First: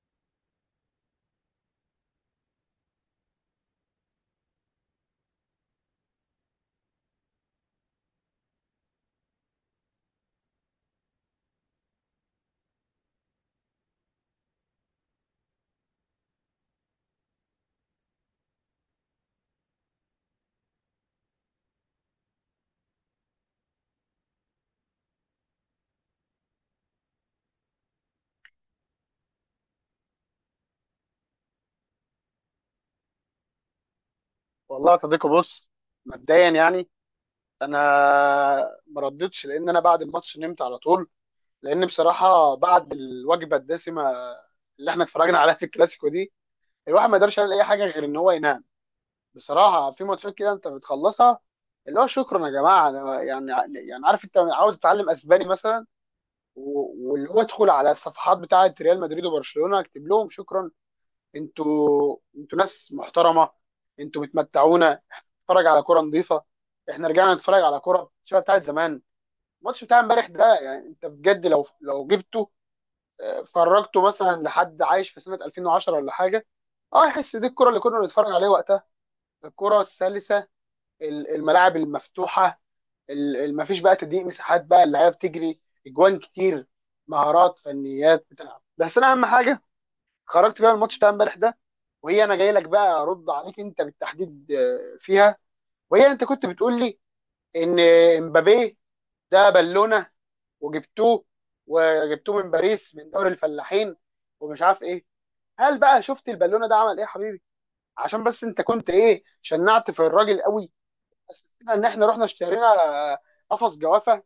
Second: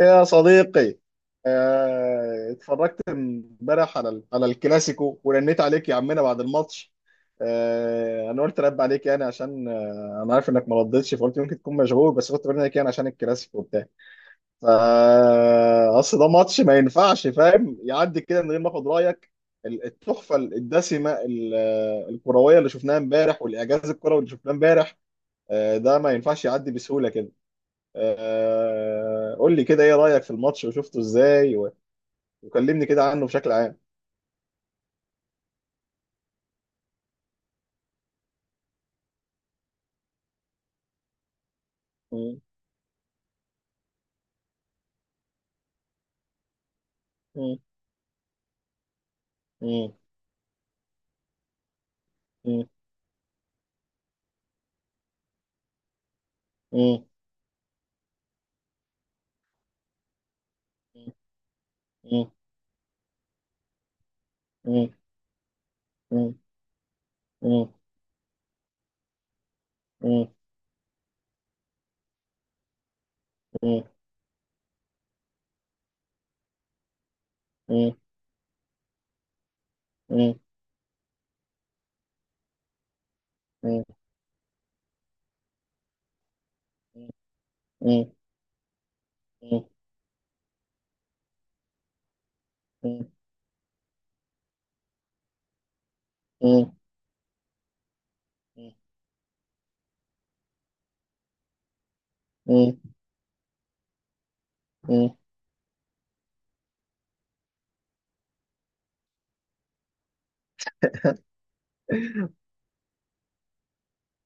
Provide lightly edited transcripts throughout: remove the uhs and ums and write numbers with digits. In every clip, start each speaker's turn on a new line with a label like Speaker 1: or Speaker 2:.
Speaker 1: يا صديقي. اتفرجت امبارح على على الكلاسيكو ورنيت عليك يا عمنا بعد الماتش. انا قلت رد عليك يعني عشان انا عارف انك ما ردتش، فقلت يمكن تكون مشغول، بس كنت برن عليك يعني عشان الكلاسيكو وبتاع. فا اصل ده ماتش ما ينفعش فاهم يعدي كده من غير ما اخد رايك. التحفه الدسمه، الكرويه اللي شفناها امبارح، والاعجاز الكروي اللي شفناه امبارح. ده ما ينفعش يعدي بسهوله كده. قول لي كده، ايه رأيك في الماتش وشفته ازاي، وكلمني كده عنه بشكل عام.
Speaker 2: والله يا صديقي، بص. مبدئيا يعني انا ما ردتش لان انا بعد الماتش نمت على طول. لان
Speaker 1: مم،
Speaker 2: بصراحه بعد الوجبه الدسمه اللي احنا اتفرجنا عليها في الكلاسيكو دي، الواحد ما يقدرش يعمل
Speaker 1: مم،
Speaker 2: اي حاجه غير ان هو ينام. بصراحه،
Speaker 1: مم،
Speaker 2: في ماتشات كده انت بتخلصها اللي هو شكرا يا
Speaker 1: مم،
Speaker 2: جماعه. أنا يعني، يعني عارف انت عاوز تتعلم اسباني مثلا،
Speaker 1: مم،
Speaker 2: واللي هو ادخل على الصفحات بتاعه ريال مدريد وبرشلونه، اكتب لهم شكرا. انتوا
Speaker 1: مم،
Speaker 2: انتوا ناس محترمه، انتوا
Speaker 1: مم،
Speaker 2: بتمتعونا، نتفرج على كرة
Speaker 1: مم،
Speaker 2: نظيفة. احنا رجعنا نتفرج
Speaker 1: مم،
Speaker 2: على كرة شبه بتاعت زمان. الماتش بتاع امبارح
Speaker 1: مم،
Speaker 2: ده، يعني انت بجد لو جبته،
Speaker 1: مم،
Speaker 2: فرجته مثلا لحد عايش في سنة 2010 ولا حاجة، اه يحس دي الكرة اللي
Speaker 1: مم،
Speaker 2: كنا بنتفرج عليها وقتها، الكرة
Speaker 1: مم،
Speaker 2: السلسة، الملاعب المفتوحة، ما فيش
Speaker 1: مم،
Speaker 2: بقى تضييق مساحات، بقى اللعيبة بتجري، اجوان كتير، مهارات،
Speaker 1: مم،
Speaker 2: فنيات بتلعب. بس انا اهم حاجة خرجت بيها من الماتش بتاع امبارح ده، وهي انا جاي لك بقى
Speaker 1: مم،
Speaker 2: ارد عليك انت بالتحديد فيها، وهي انت كنت
Speaker 1: مم،
Speaker 2: بتقول لي ان امبابي ده بالونه، وجبتوه، وجبتوه من
Speaker 1: مم،
Speaker 2: باريس من دوري الفلاحين ومش عارف ايه.
Speaker 1: مم.
Speaker 2: هل بقى شفت البالونه ده عمل ايه يا حبيبي؟ عشان بس انت كنت ايه، شنعت في الراجل قوي. بس استنى، ان احنا رحنا اشترينا آه، قفص جوافه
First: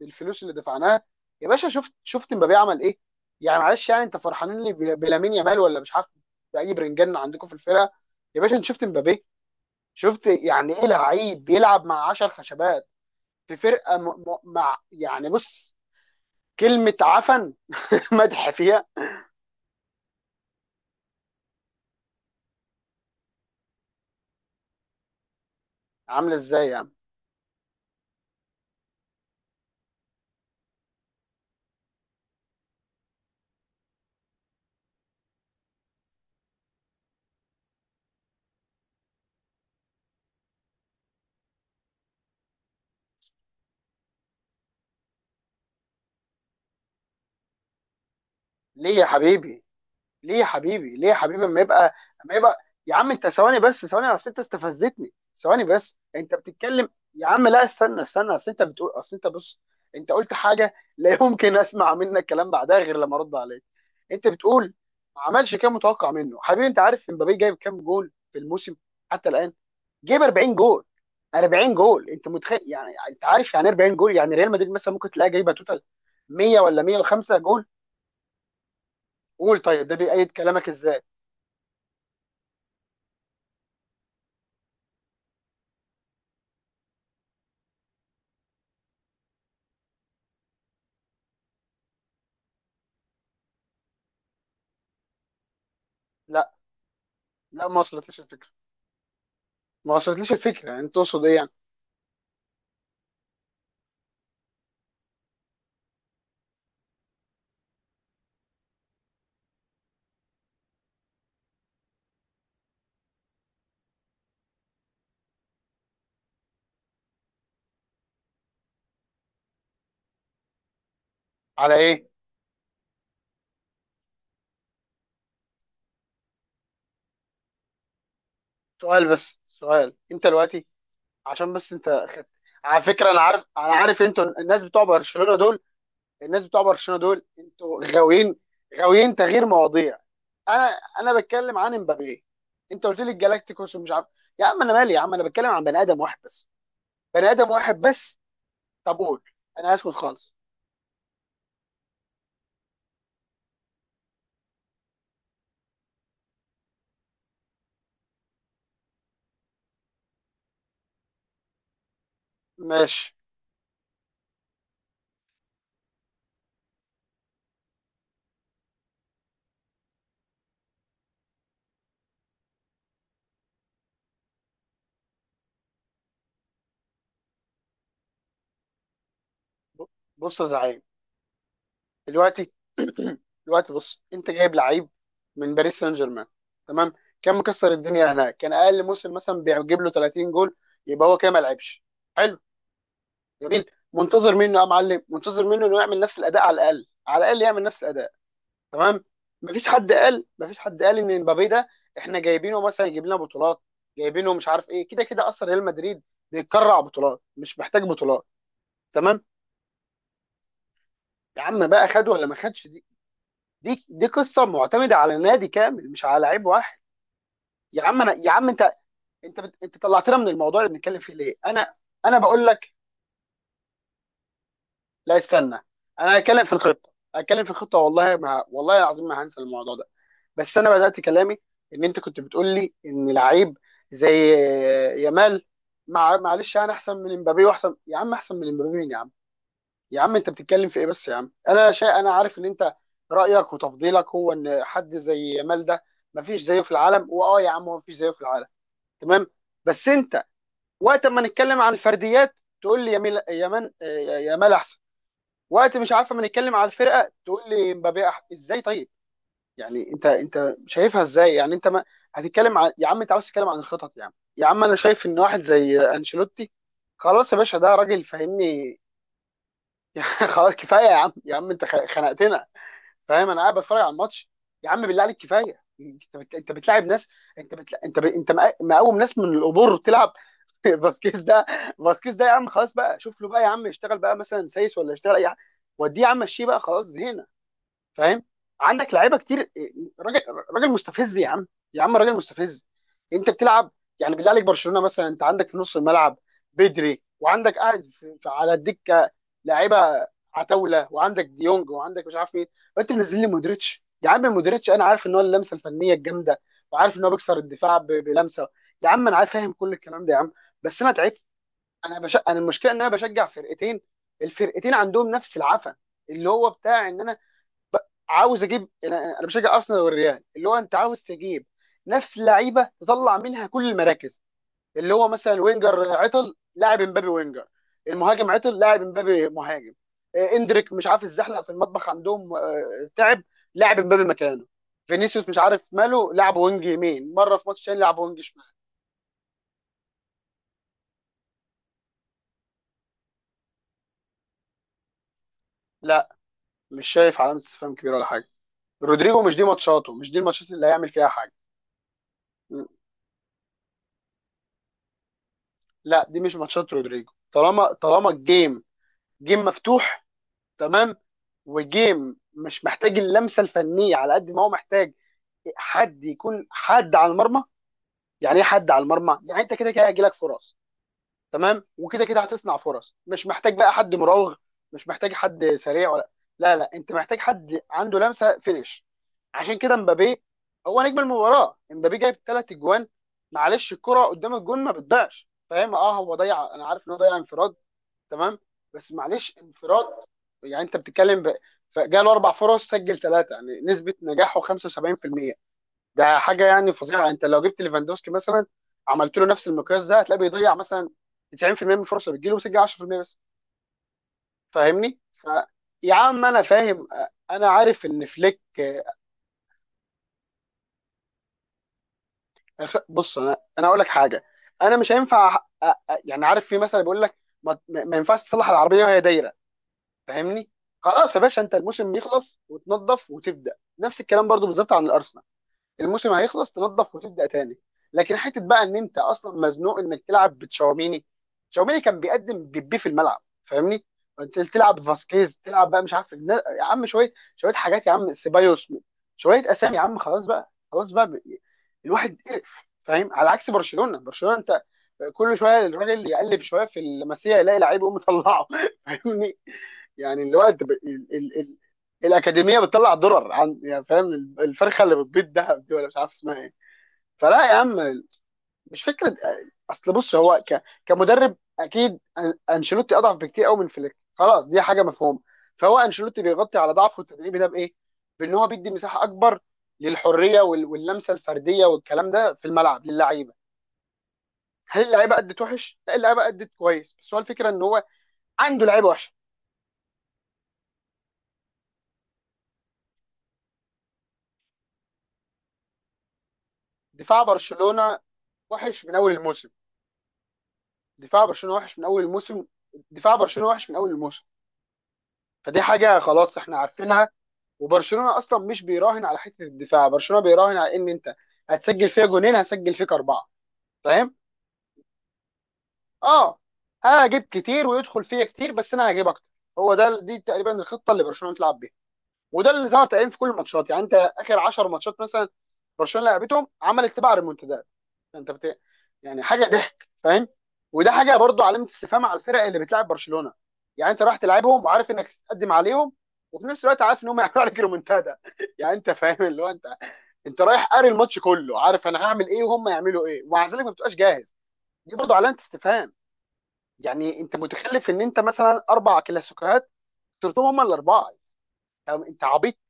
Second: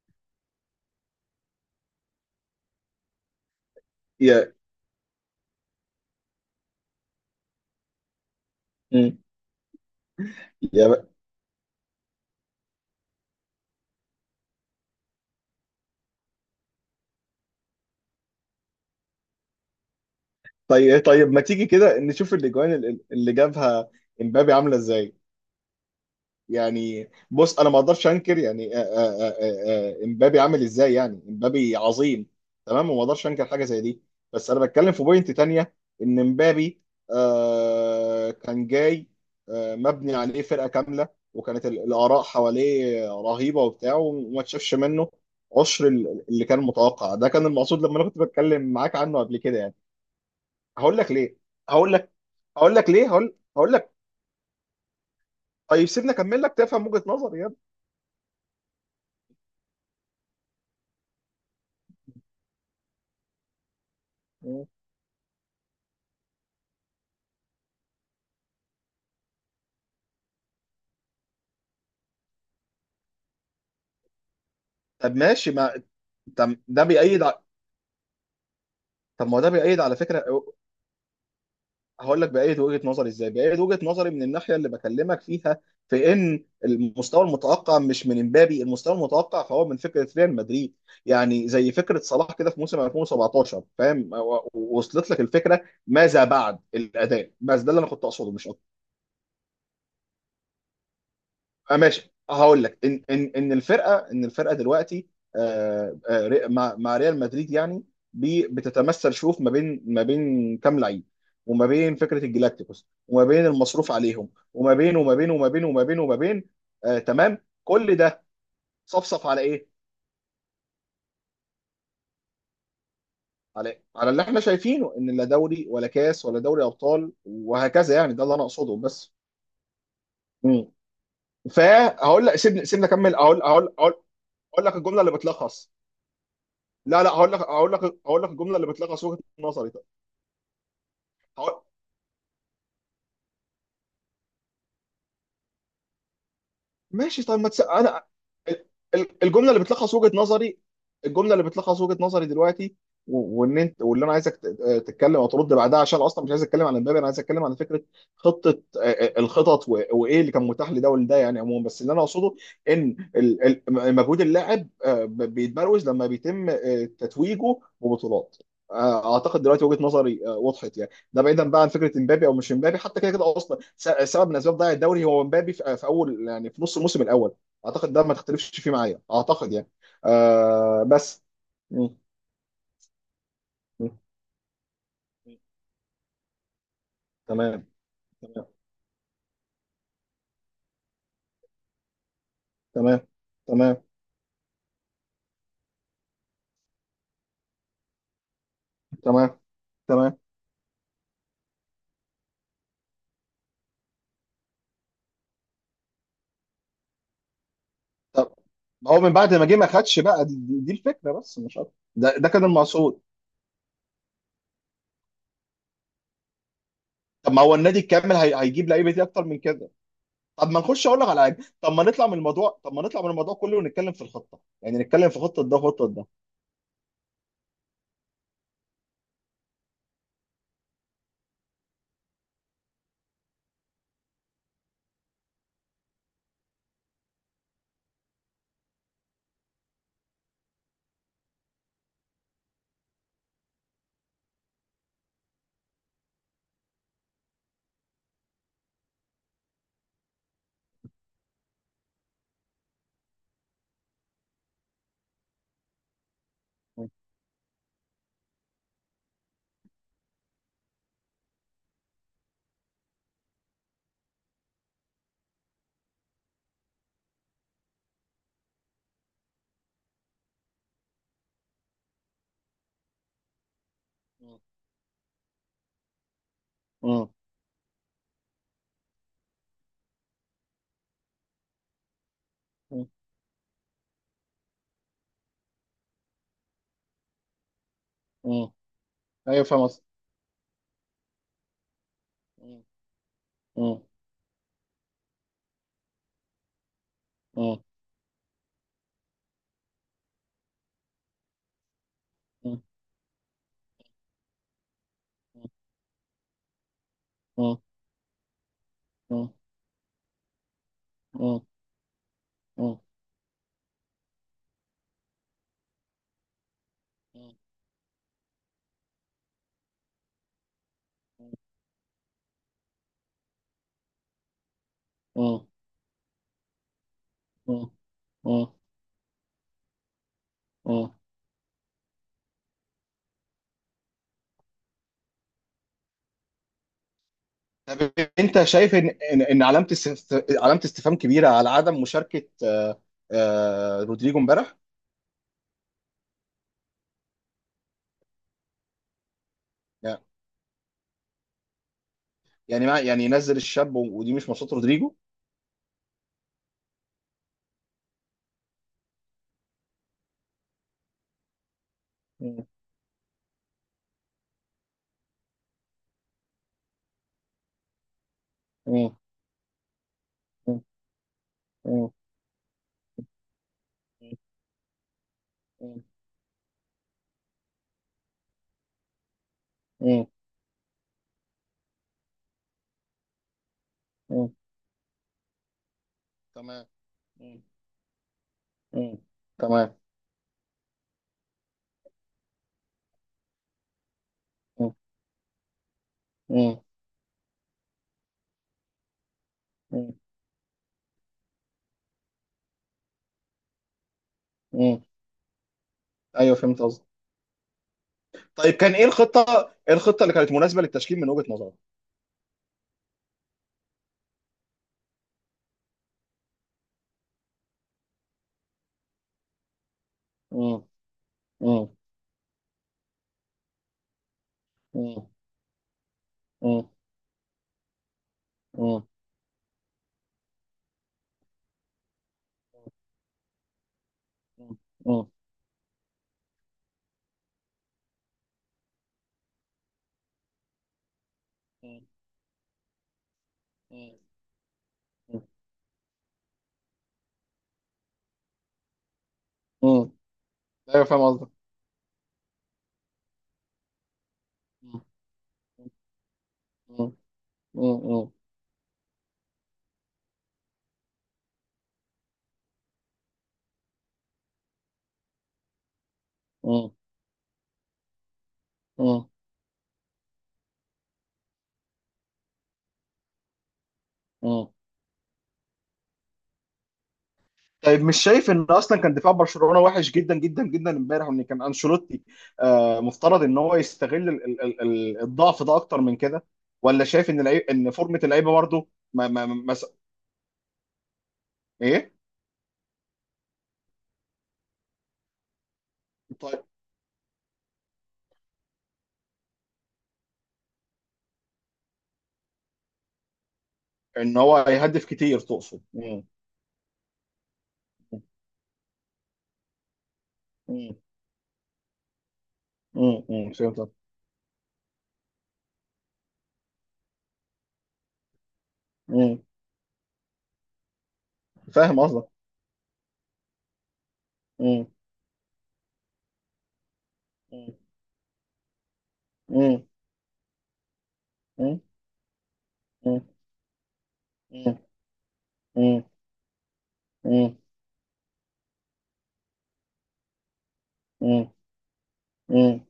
Speaker 2: بالفلوس اللي دفعناها. يا باشا، شفت امبابي عمل ايه؟ يعني معلش، يعني انت
Speaker 1: يا
Speaker 2: فرحانين لي بلامين يامال ولا مش عارف باي برنجان عندكم في الفرقه. يا باشا، انت شفت
Speaker 1: مم.
Speaker 2: امبابي؟ شفت يعني ايه
Speaker 1: يا ب-
Speaker 2: لعيب بيلعب مع 10 خشبات في فرقه، مع يعني بص، كلمه عفن مدح فيها.
Speaker 1: طيب، إيه؟ طيب ما تيجي كده نشوف الاجوان اللي جابها امبابي عاملة ازاي.
Speaker 2: عامله ازاي يعني؟
Speaker 1: يعني بص، انا ما اقدرش انكر يعني امبابي عامل ازاي. يعني امبابي عظيم، تمام، وما اقدرش انكر حاجه زي دي. بس انا بتكلم في بوينت تانية، ان امبابي كان جاي، مبني عليه فرقه كامله، وكانت الاراء حواليه رهيبه وبتاع، وما تشافش منه عشر اللي كان متوقع. ده كان المقصود لما انا كنت بتكلم
Speaker 2: ليه
Speaker 1: معاك
Speaker 2: يا
Speaker 1: عنه قبل كده
Speaker 2: حبيبي،
Speaker 1: يعني.
Speaker 2: ليه يا حبيبي،
Speaker 1: هقول
Speaker 2: ليه
Speaker 1: لك
Speaker 2: يا
Speaker 1: ليه
Speaker 2: حبيبي؟ اما
Speaker 1: هقول
Speaker 2: يبقى،
Speaker 1: لك
Speaker 2: اما يبقى.
Speaker 1: هقول لك
Speaker 2: يا
Speaker 1: ليه
Speaker 2: عم انت،
Speaker 1: هقول
Speaker 2: ثواني
Speaker 1: هقول
Speaker 2: بس،
Speaker 1: لك
Speaker 2: ثواني، اصل انت استفزتني. ثواني
Speaker 1: طيب
Speaker 2: بس،
Speaker 1: سيبني
Speaker 2: انت
Speaker 1: اكمل لك تفهم
Speaker 2: بتتكلم.
Speaker 1: وجهه
Speaker 2: يا
Speaker 1: نظري
Speaker 2: عم
Speaker 1: يا
Speaker 2: لا، استنى، اصل انت بتقول، اصل انت بص، انت قلت حاجه لا يمكن اسمع منك كلام بعدها غير لما ارد عليك. انت
Speaker 1: ابني.
Speaker 2: بتقول ما عملش كام متوقع منه، حبيبي انت عارف امبابي جايب كام جول في الموسم حتى الان؟ جايب 40 جول. 40 جول، انت متخيل؟ يعني انت عارف يعني، 40 جول، يعني ريال مدريد مثلا ممكن
Speaker 1: طب
Speaker 2: تلاقيها
Speaker 1: ماشي
Speaker 2: جايبه توتال
Speaker 1: ما طب
Speaker 2: 100 ولا
Speaker 1: ده بيأيد
Speaker 2: 105
Speaker 1: ع-
Speaker 2: جول.
Speaker 1: طب ما هو ده
Speaker 2: قول،
Speaker 1: بيأيد
Speaker 2: طيب ده
Speaker 1: على فكرة.
Speaker 2: بيأيد كلامك ازاي؟
Speaker 1: هقول لك بأيد وجهة نظري ازاي؟ بأيد وجهة نظري من الناحية اللي بكلمك فيها، في ان المستوى المتوقع مش من امبابي. المستوى المتوقع فهو من فكرة ريال مدريد. يعني زي فكرة صلاح كده في موسم 2017، فاهم؟ وصلت لك الفكرة ماذا
Speaker 2: لا،
Speaker 1: بعد الأداء. بس ده اللي
Speaker 2: ما
Speaker 1: انا كنت
Speaker 2: وصلتليش
Speaker 1: اقصده مش
Speaker 2: الفكره،
Speaker 1: اكتر.
Speaker 2: ما وصلتليش الفكره، يعني انت تقصد ايه يعني؟
Speaker 1: ماشي، هقول لك ان الفرقه دلوقتي مع ريال مدريد يعني. بتتمثل، شوف، ما بين كام لعيب، وما بين فكره الجلاكتيكوس، وما بين المصروف عليهم، وما بين آه تمام. كل ده صفصف على ايه؟
Speaker 2: على ايه؟
Speaker 1: على اللي احنا شايفينه، ان لا دوري ولا كاس ولا دوري ابطال وهكذا. يعني ده اللي انا اقصده
Speaker 2: سؤال
Speaker 1: بس.
Speaker 2: بس، سؤال، انت دلوقتي
Speaker 1: مم.
Speaker 2: عشان بس انت
Speaker 1: فهقول
Speaker 2: خدت،
Speaker 1: لك سيبني
Speaker 2: على
Speaker 1: سيبني
Speaker 2: فكره
Speaker 1: اكمل،
Speaker 2: انا
Speaker 1: اقول
Speaker 2: عارف،
Speaker 1: اقول
Speaker 2: انا
Speaker 1: اقول
Speaker 2: عارف انتوا الناس
Speaker 1: اقول لك
Speaker 2: بتوع
Speaker 1: الجمله اللي
Speaker 2: برشلونه دول،
Speaker 1: بتلخص.
Speaker 2: الناس بتوع برشلونه
Speaker 1: لا، لا،
Speaker 2: دول
Speaker 1: هقول لك
Speaker 2: انتوا غاويين،
Speaker 1: الجمله اللي بتلخص
Speaker 2: غاويين
Speaker 1: وجهه
Speaker 2: تغيير
Speaker 1: نظري، طيب.
Speaker 2: مواضيع. انا،
Speaker 1: هقول...
Speaker 2: بتكلم عن امبابي، انت قلت لي الجالاكتيكوس ومش عارف. يا عم انا مالي، يا عم انا بتكلم عن بني ادم واحد بس،
Speaker 1: ماشي،
Speaker 2: بني
Speaker 1: طيب، ما
Speaker 2: ادم
Speaker 1: تس...
Speaker 2: واحد
Speaker 1: انا
Speaker 2: بس.
Speaker 1: ال-
Speaker 2: طب قول،
Speaker 1: الجمله اللي
Speaker 2: انا هسكت
Speaker 1: بتلخص وجهه
Speaker 2: خالص.
Speaker 1: نظري. الجمله اللي بتلخص وجهه نظري دلوقتي، وان انت، واللي انا عايزك تتكلم او ترد بعدها، عشان اصلا مش عايز اتكلم عن امبابي. انا عايز اتكلم عن فكره خطه، الخطط، وايه اللي كان متاح لده ولده يعني عموما. بس اللي انا اقصده
Speaker 2: ماشي.
Speaker 1: ان مجهود اللاعب بيتبروز لما بيتم تتويجه ببطولات. اعتقد دلوقتي وجهه نظري وضحت يعني. ده بعيدا بقى عن فكره امبابي او مش امبابي. حتى كده كده اصلا سبب من اسباب ضياع الدوري هو امبابي، في اول يعني في نص الموسم الاول. اعتقد ده ما تختلفش فيه معايا، اعتقد يعني.
Speaker 2: ب- بص يا زعيم،
Speaker 1: بس م-
Speaker 2: دلوقتي، دلوقتي
Speaker 1: م-
Speaker 2: بص، انت جايب لعيب من باريس سان جيرمان، تمام؟ كان
Speaker 1: تمام،
Speaker 2: مكسر الدنيا هناك،
Speaker 1: تمام،
Speaker 2: كان اقل موسم مثلا بيجيب له 30 جول. يبقى هو كده ما لعبش، حلو،
Speaker 1: تمام،
Speaker 2: جميل.
Speaker 1: تمام،
Speaker 2: منتظر منه يا معلم، منتظر منه انه يعمل نفس الاداء على الاقل، على الاقل يعمل نفس الاداء، تمام؟
Speaker 1: تمام،
Speaker 2: مفيش حد
Speaker 1: تمام.
Speaker 2: قال، مفيش حد قال ان امبابي ده احنا جايبينه مثلا يجيب لنا بطولات، جايبينه مش عارف ايه، كده كده اصلا ريال مدريد بيتكرع بطولات، مش محتاج بطولات،
Speaker 1: طب هو من
Speaker 2: تمام؟
Speaker 1: بعد ما جه ما خدش بقى دي الفكره، بس
Speaker 2: يا
Speaker 1: مش
Speaker 2: عم
Speaker 1: اكتر.
Speaker 2: بقى، خد
Speaker 1: ده
Speaker 2: ولا
Speaker 1: ده
Speaker 2: ما
Speaker 1: كان
Speaker 2: خدش،
Speaker 1: المقصود.
Speaker 2: دي قصه معتمده على نادي كامل مش على لعيب واحد.
Speaker 1: طب ما هو النادي
Speaker 2: يا عم انا،
Speaker 1: الكامل
Speaker 2: يا عم
Speaker 1: هيجيب
Speaker 2: انت،
Speaker 1: لعيبه دي اكتر من كده.
Speaker 2: انت طلعتنا من
Speaker 1: طب
Speaker 2: الموضوع
Speaker 1: ما
Speaker 2: اللي
Speaker 1: نخش
Speaker 2: بنتكلم
Speaker 1: اقول لك
Speaker 2: فيه
Speaker 1: على
Speaker 2: ليه؟
Speaker 1: حاجه.
Speaker 2: انا، انا بقول لك،
Speaker 1: طب ما نطلع من الموضوع كله، ونتكلم في الخطه يعني. نتكلم
Speaker 2: لا
Speaker 1: في خطه ده
Speaker 2: استنى،
Speaker 1: وخطه
Speaker 2: انا هتكلم في الخطه، هتكلم في الخطه، والله ما، والله العظيم ما هنسى الموضوع ده. بس انا بدات كلامي ان انت كنت بتقول لي ان لعيب زي يامال. مع معلش، انا احسن من امبابي، واحسن يا عم احسن من امبابي مين يا عم؟ يا عم انت بتتكلم في ايه بس يا عم؟ انا شيء، انا عارف ان انت رايك وتفضيلك هو ان حد زي يامال ده مفيش زيه في العالم. واه يا عم، هو مفيش زيه في العالم، تمام؟ بس انت وقت ما نتكلم عن الفرديات تقول لي يامال، يامال، يامال احسن. وقت مش عارف ما نتكلم على الفرقه تقول لي مبابي احسن ازاي؟ طيب يعني انت، شايفها ازاي يعني؟ انت ما هتتكلم عن، يا عم انت عاوز تتكلم عن الخطط، يا عم، يا عم انا شايف ان واحد زي انشيلوتي، خلاص يا باشا، ده راجل فاهمني يعني خلاص كفايه يا عم، يا عم انت خنقتنا، فاهم؟ انا قاعد بتفرج على الماتش.
Speaker 1: ده.
Speaker 2: يا عم بالله عليك كفايه، انت بتلاعب ناس،
Speaker 1: مم.
Speaker 2: انت بتلا... انت ب... انت مقوم ناس من القبور تلعب. فاسكيز ده، فاسكيز ده يا عم خلاص
Speaker 1: مم.
Speaker 2: بقى، شوف له بقى يا عم، اشتغل بقى مثلا سايس ولا اشتغل اي حاجه، وديه يا عم مشيه بقى، خلاص زهقنا، فاهم؟
Speaker 1: مم.
Speaker 2: عندك لعيبه
Speaker 1: ايوه،
Speaker 2: كتير.
Speaker 1: فاهم قصدي.
Speaker 2: راجل، راجل مستفز يا عم، يا عم راجل
Speaker 1: مم.
Speaker 2: مستفز. انت بتلعب،
Speaker 1: مم.
Speaker 2: يعني بالله عليك برشلونه مثلا انت عندك في نص الملعب بدري،
Speaker 1: مم.
Speaker 2: وعندك قاعد في على الدكه لعيبه عتاوله، وعندك ديونج، وعندك مش عارف ايه،
Speaker 1: مم.
Speaker 2: وانت منزل لي مودريتش. يا عم مودريتش انا عارف ان هو اللمسه الفنيه الجامده، وعارف ان هو بيكسر
Speaker 1: مم.
Speaker 2: الدفاع بلمسه، يا عم انا
Speaker 1: مم.
Speaker 2: عارف، فاهم كل الكلام ده يا عم. بس انا تعبت.
Speaker 1: مم.
Speaker 2: انا المشكله
Speaker 1: مم.
Speaker 2: ان انا بشجع فرقتين، الفرقتين عندهم نفس العفن، اللي هو بتاع ان انا
Speaker 1: مم.
Speaker 2: عاوز اجيب، أنا بشجع ارسنال والريال اللي هو انت عاوز تجيب نفس لعيبه تطلع منها كل المراكز، اللي هو مثلا وينجر عطل لاعب، امبابي وينجر
Speaker 1: مم.
Speaker 2: المهاجم
Speaker 1: مم.
Speaker 2: عطل لاعب، امبابي مهاجم، اندريك مش
Speaker 1: مم.
Speaker 2: عارف الزحلقه في المطبخ عندهم تعب لاعب، امبابي مكانه، فينيسيوس مش عارف ماله لعب وينج يمين مره، في ماتش تاني
Speaker 1: طب،
Speaker 2: لعب وينج
Speaker 1: انت
Speaker 2: شمال.
Speaker 1: شايف ان علامه استفهام كبيره على عدم مشاركه رودريجو امبارح؟
Speaker 2: لا، مش شايف علامه استفهام كبيره ولا حاجه، رودريجو مش دي ماتشاته،
Speaker 1: لا.
Speaker 2: مش دي الماتشات اللي هيعمل فيها حاجه.
Speaker 1: يعني ما يعني ينزل الشاب، ودي مش ماتشات رودريجو.
Speaker 2: لا، دي مش ماتشات رودريجو، طالما الجيم جيم مفتوح، تمام؟ وجيم
Speaker 1: مم.
Speaker 2: مش محتاج اللمسه الفنيه على قد ما هو محتاج حد يكون حد على المرمى. يعني ايه حد على
Speaker 1: مم.
Speaker 2: المرمى؟ يعني انت كده كده هيجيلك فرص،
Speaker 1: مم.
Speaker 2: تمام،
Speaker 1: مم.
Speaker 2: وكده كده هتصنع فرص، مش محتاج بقى حد مراوغ، مش محتاج حد
Speaker 1: مم.
Speaker 2: سريع ولا، لا انت محتاج حد عنده لمسه فينش. عشان كده
Speaker 1: مم.
Speaker 2: مبابي هو نجم المباراه، مبابي جايب ثلاث اجوان، معلش الكره
Speaker 1: مم.
Speaker 2: قدام الجون ما بتضيعش، فاهم؟ اه هو ضيع، انا
Speaker 1: تمام.
Speaker 2: عارف ان هو ضيع
Speaker 1: مم.
Speaker 2: انفراد، تمام، بس
Speaker 1: مم.
Speaker 2: معلش
Speaker 1: تمام.
Speaker 2: انفراد. يعني انت بتتكلم ب...، فجاله اربع فرص سجل ثلاثه، يعني نسبه نجاحه
Speaker 1: مم.
Speaker 2: 75%، ده حاجه
Speaker 1: مم.
Speaker 2: يعني فظيعه. انت لو جبت ليفاندوسكي مثلا عملت له نفس المقياس ده، هتلاقيه بيضيع مثلا 90% من الفرص اللي بتجيله وسجل 10% بس،
Speaker 1: مم.
Speaker 2: فاهمني؟ ف يا عم
Speaker 1: ايوه،
Speaker 2: انا
Speaker 1: فهمت.
Speaker 2: فاهم، انا عارف ان فليك،
Speaker 1: طيب، كان ايه الخطه؟ اللي كانت مناسبه للتشكيل من وجهه نظرك؟
Speaker 2: بص انا، اقول لك حاجه، انا مش هينفع يعني عارف في مثلا بيقول لك ما ينفعش تصلح العربيه وهي دايره، فاهمني؟
Speaker 1: مم.
Speaker 2: خلاص يا باشا، انت
Speaker 1: مم.
Speaker 2: الموسم يخلص وتنظف وتبدا، نفس الكلام برضو بالظبط عن
Speaker 1: مم.
Speaker 2: الارسنال، الموسم هيخلص
Speaker 1: مم.
Speaker 2: تنظف وتبدا تاني. لكن حته بقى ان
Speaker 1: مم.
Speaker 2: انت اصلا مزنوق انك تلعب بتشاوميني، تشاوميني كان بيقدم بيبي في الملعب، فاهمني؟ انت تلعب فاسكيز، تلعب بقى مش عارف النا-، يا عم شويه شويه حاجات، يا عم سيبايوس، شويه اسامي يا عم، خلاص بقى، خلاص بقى، ب- الواحد قرف، فاهم؟ على عكس
Speaker 1: مم.
Speaker 2: برشلونه، برشلونه انت كل شويه الراجل يقلب شويه في المسيح يلاقي لعيب يقوم مطلعه فاهمني؟
Speaker 1: مم.
Speaker 2: يعني الوقت،
Speaker 1: ايوه، فاهم قصدك.
Speaker 2: الاكاديميه بتطلع درر، عن يعني فاهم
Speaker 1: مم.
Speaker 2: الفرخه اللي بتبيض دهب دي ولا مش عارف اسمها ايه،
Speaker 1: مم.
Speaker 2: فلا يا عم
Speaker 1: مم.
Speaker 2: مش فكره. اصل بص هو كمدرب اكيد انشيلوتي اضعف بكتير قوي من فليك، خلاص دي حاجه مفهومه. فهو انشيلوتي بيغطي
Speaker 1: مم.
Speaker 2: على ضعفه التدريبي ده بايه؟ بان هو بيدي مساحه
Speaker 1: مم.
Speaker 2: اكبر للحريه واللمسه الفرديه والكلام ده في الملعب للعيبه.
Speaker 1: مم.
Speaker 2: هل اللعيبه ادت وحش؟ لا، اللعيبه ادت كويس، بس هو الفكره ان
Speaker 1: طيب،
Speaker 2: هو
Speaker 1: مش شايف ان
Speaker 2: عنده
Speaker 1: اصلا
Speaker 2: لعيبه
Speaker 1: كان
Speaker 2: وحشه.
Speaker 1: دفاع برشلونه وحش جدا جدا جدا امبارح؟ وان كان انشيلوتي مفترض ان هو يستغل الضعف ده اكتر من كده؟ ولا شايف ان
Speaker 2: دفاع
Speaker 1: العيب ان
Speaker 2: برشلونه
Speaker 1: فورمه اللعيبه برضه؟
Speaker 2: وحش من
Speaker 1: ما
Speaker 2: اول
Speaker 1: ما ما
Speaker 2: الموسم،
Speaker 1: ما-
Speaker 2: دفاع برشلونه وحش من
Speaker 1: ايه.
Speaker 2: اول الموسم، دفاع برشلونه وحش من اول الموسم، فدي حاجه خلاص
Speaker 1: طيب،
Speaker 2: احنا عارفينها. وبرشلونه اصلا مش بيراهن على حته الدفاع، برشلونه بيراهن على ان انت هتسجل فيها جونين هسجل فيك اربعه، فاهم؟
Speaker 1: ان هو هيهدف كتير تقصد؟ مم.
Speaker 2: اه هجيب كتير ويدخل فيا كتير، بس انا هجيب اكتر، هو ده دي تقريبا
Speaker 1: مم.
Speaker 2: الخطه اللي برشلونه بتلعب بيها. وده اللي ظهر
Speaker 1: مم.
Speaker 2: تقريبا في كل
Speaker 1: مم. فهمت.
Speaker 2: الماتشات، يعني انت اخر 10 ماتشات مثلا برشلونه لعبتهم عملت سبع ريمونتادات، انت بت...،
Speaker 1: مم.
Speaker 2: يعني حاجه ضحك، فاهم؟ وده حاجه برضو علامه
Speaker 1: فاهم
Speaker 2: استفهام
Speaker 1: قصدك.
Speaker 2: على الفرق اللي بتلعب برشلونه. يعني انت رايح تلعبهم
Speaker 1: مم.
Speaker 2: وعارف انك تقدم عليهم، وفي نفس الوقت عارف ان هم هيعملوا
Speaker 1: مم.
Speaker 2: عليك ريمونتادا يعني انت فاهم اللي هو
Speaker 1: مم.
Speaker 2: انت، انت رايح قاري الماتش
Speaker 1: مم.
Speaker 2: كله عارف انا هعمل ايه وهم
Speaker 1: مم.
Speaker 2: يعملوا ايه، ومع ذلك ما بتبقاش جاهز،
Speaker 1: مم.
Speaker 2: دي برضو علامه
Speaker 1: مم.
Speaker 2: استفهام. يعني انت
Speaker 1: مم.
Speaker 2: متخلف ان انت مثلا اربع كلاسيكوهات خسرتهم هم الاربعه،
Speaker 1: مم.
Speaker 2: يعني انت عبيط،
Speaker 1: مم.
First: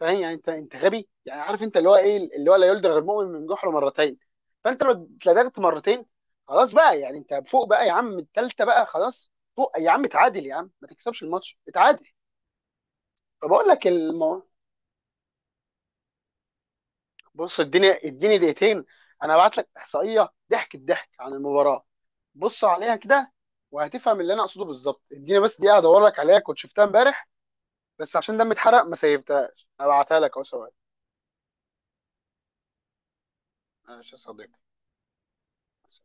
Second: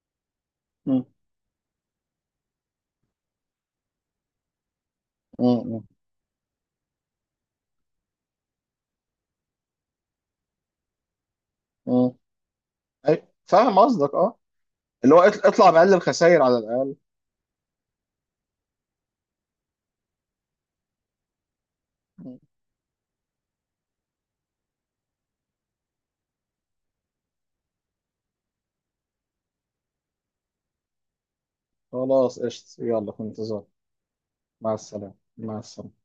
Speaker 2: فاهم؟ يعني انت،
Speaker 1: مم.
Speaker 2: غبي، يعني عارف انت اللي هو ايه، اللي هو لا يلدغ المؤمن من جحر مرتين. فانت لو اتلدغت
Speaker 1: مم.
Speaker 2: مرتين، خلاص بقى، يعني انت فوق بقى يا عم، التالتة بقى خلاص، فوق يا عم، اتعادل يا عم، ما تكسبش الماتش، اتعادل.
Speaker 1: مم. أي-
Speaker 2: فبقول
Speaker 1: فاهم
Speaker 2: لك
Speaker 1: قصدك، اه.
Speaker 2: المو...،
Speaker 1: اللي هو اطلع بأقل الخسائر على الأقل.
Speaker 2: بص اديني، اديني دقيقتين، انا هبعت لك احصائية ضحك الضحك عن المباراة، بص عليها كده وهتفهم اللي انا اقصده بالظبط. اديني بس دقيقة ادور لك عليها، كنت شفتها امبارح، بس عشان دمي اتحرق ما سيبتهاش، هبعتها لك اهو، ثواني.
Speaker 1: خلاص، قشط، يلا، في انتظار.
Speaker 2: ماشي يا صديقي.
Speaker 1: مع السلامة، مع السلامة.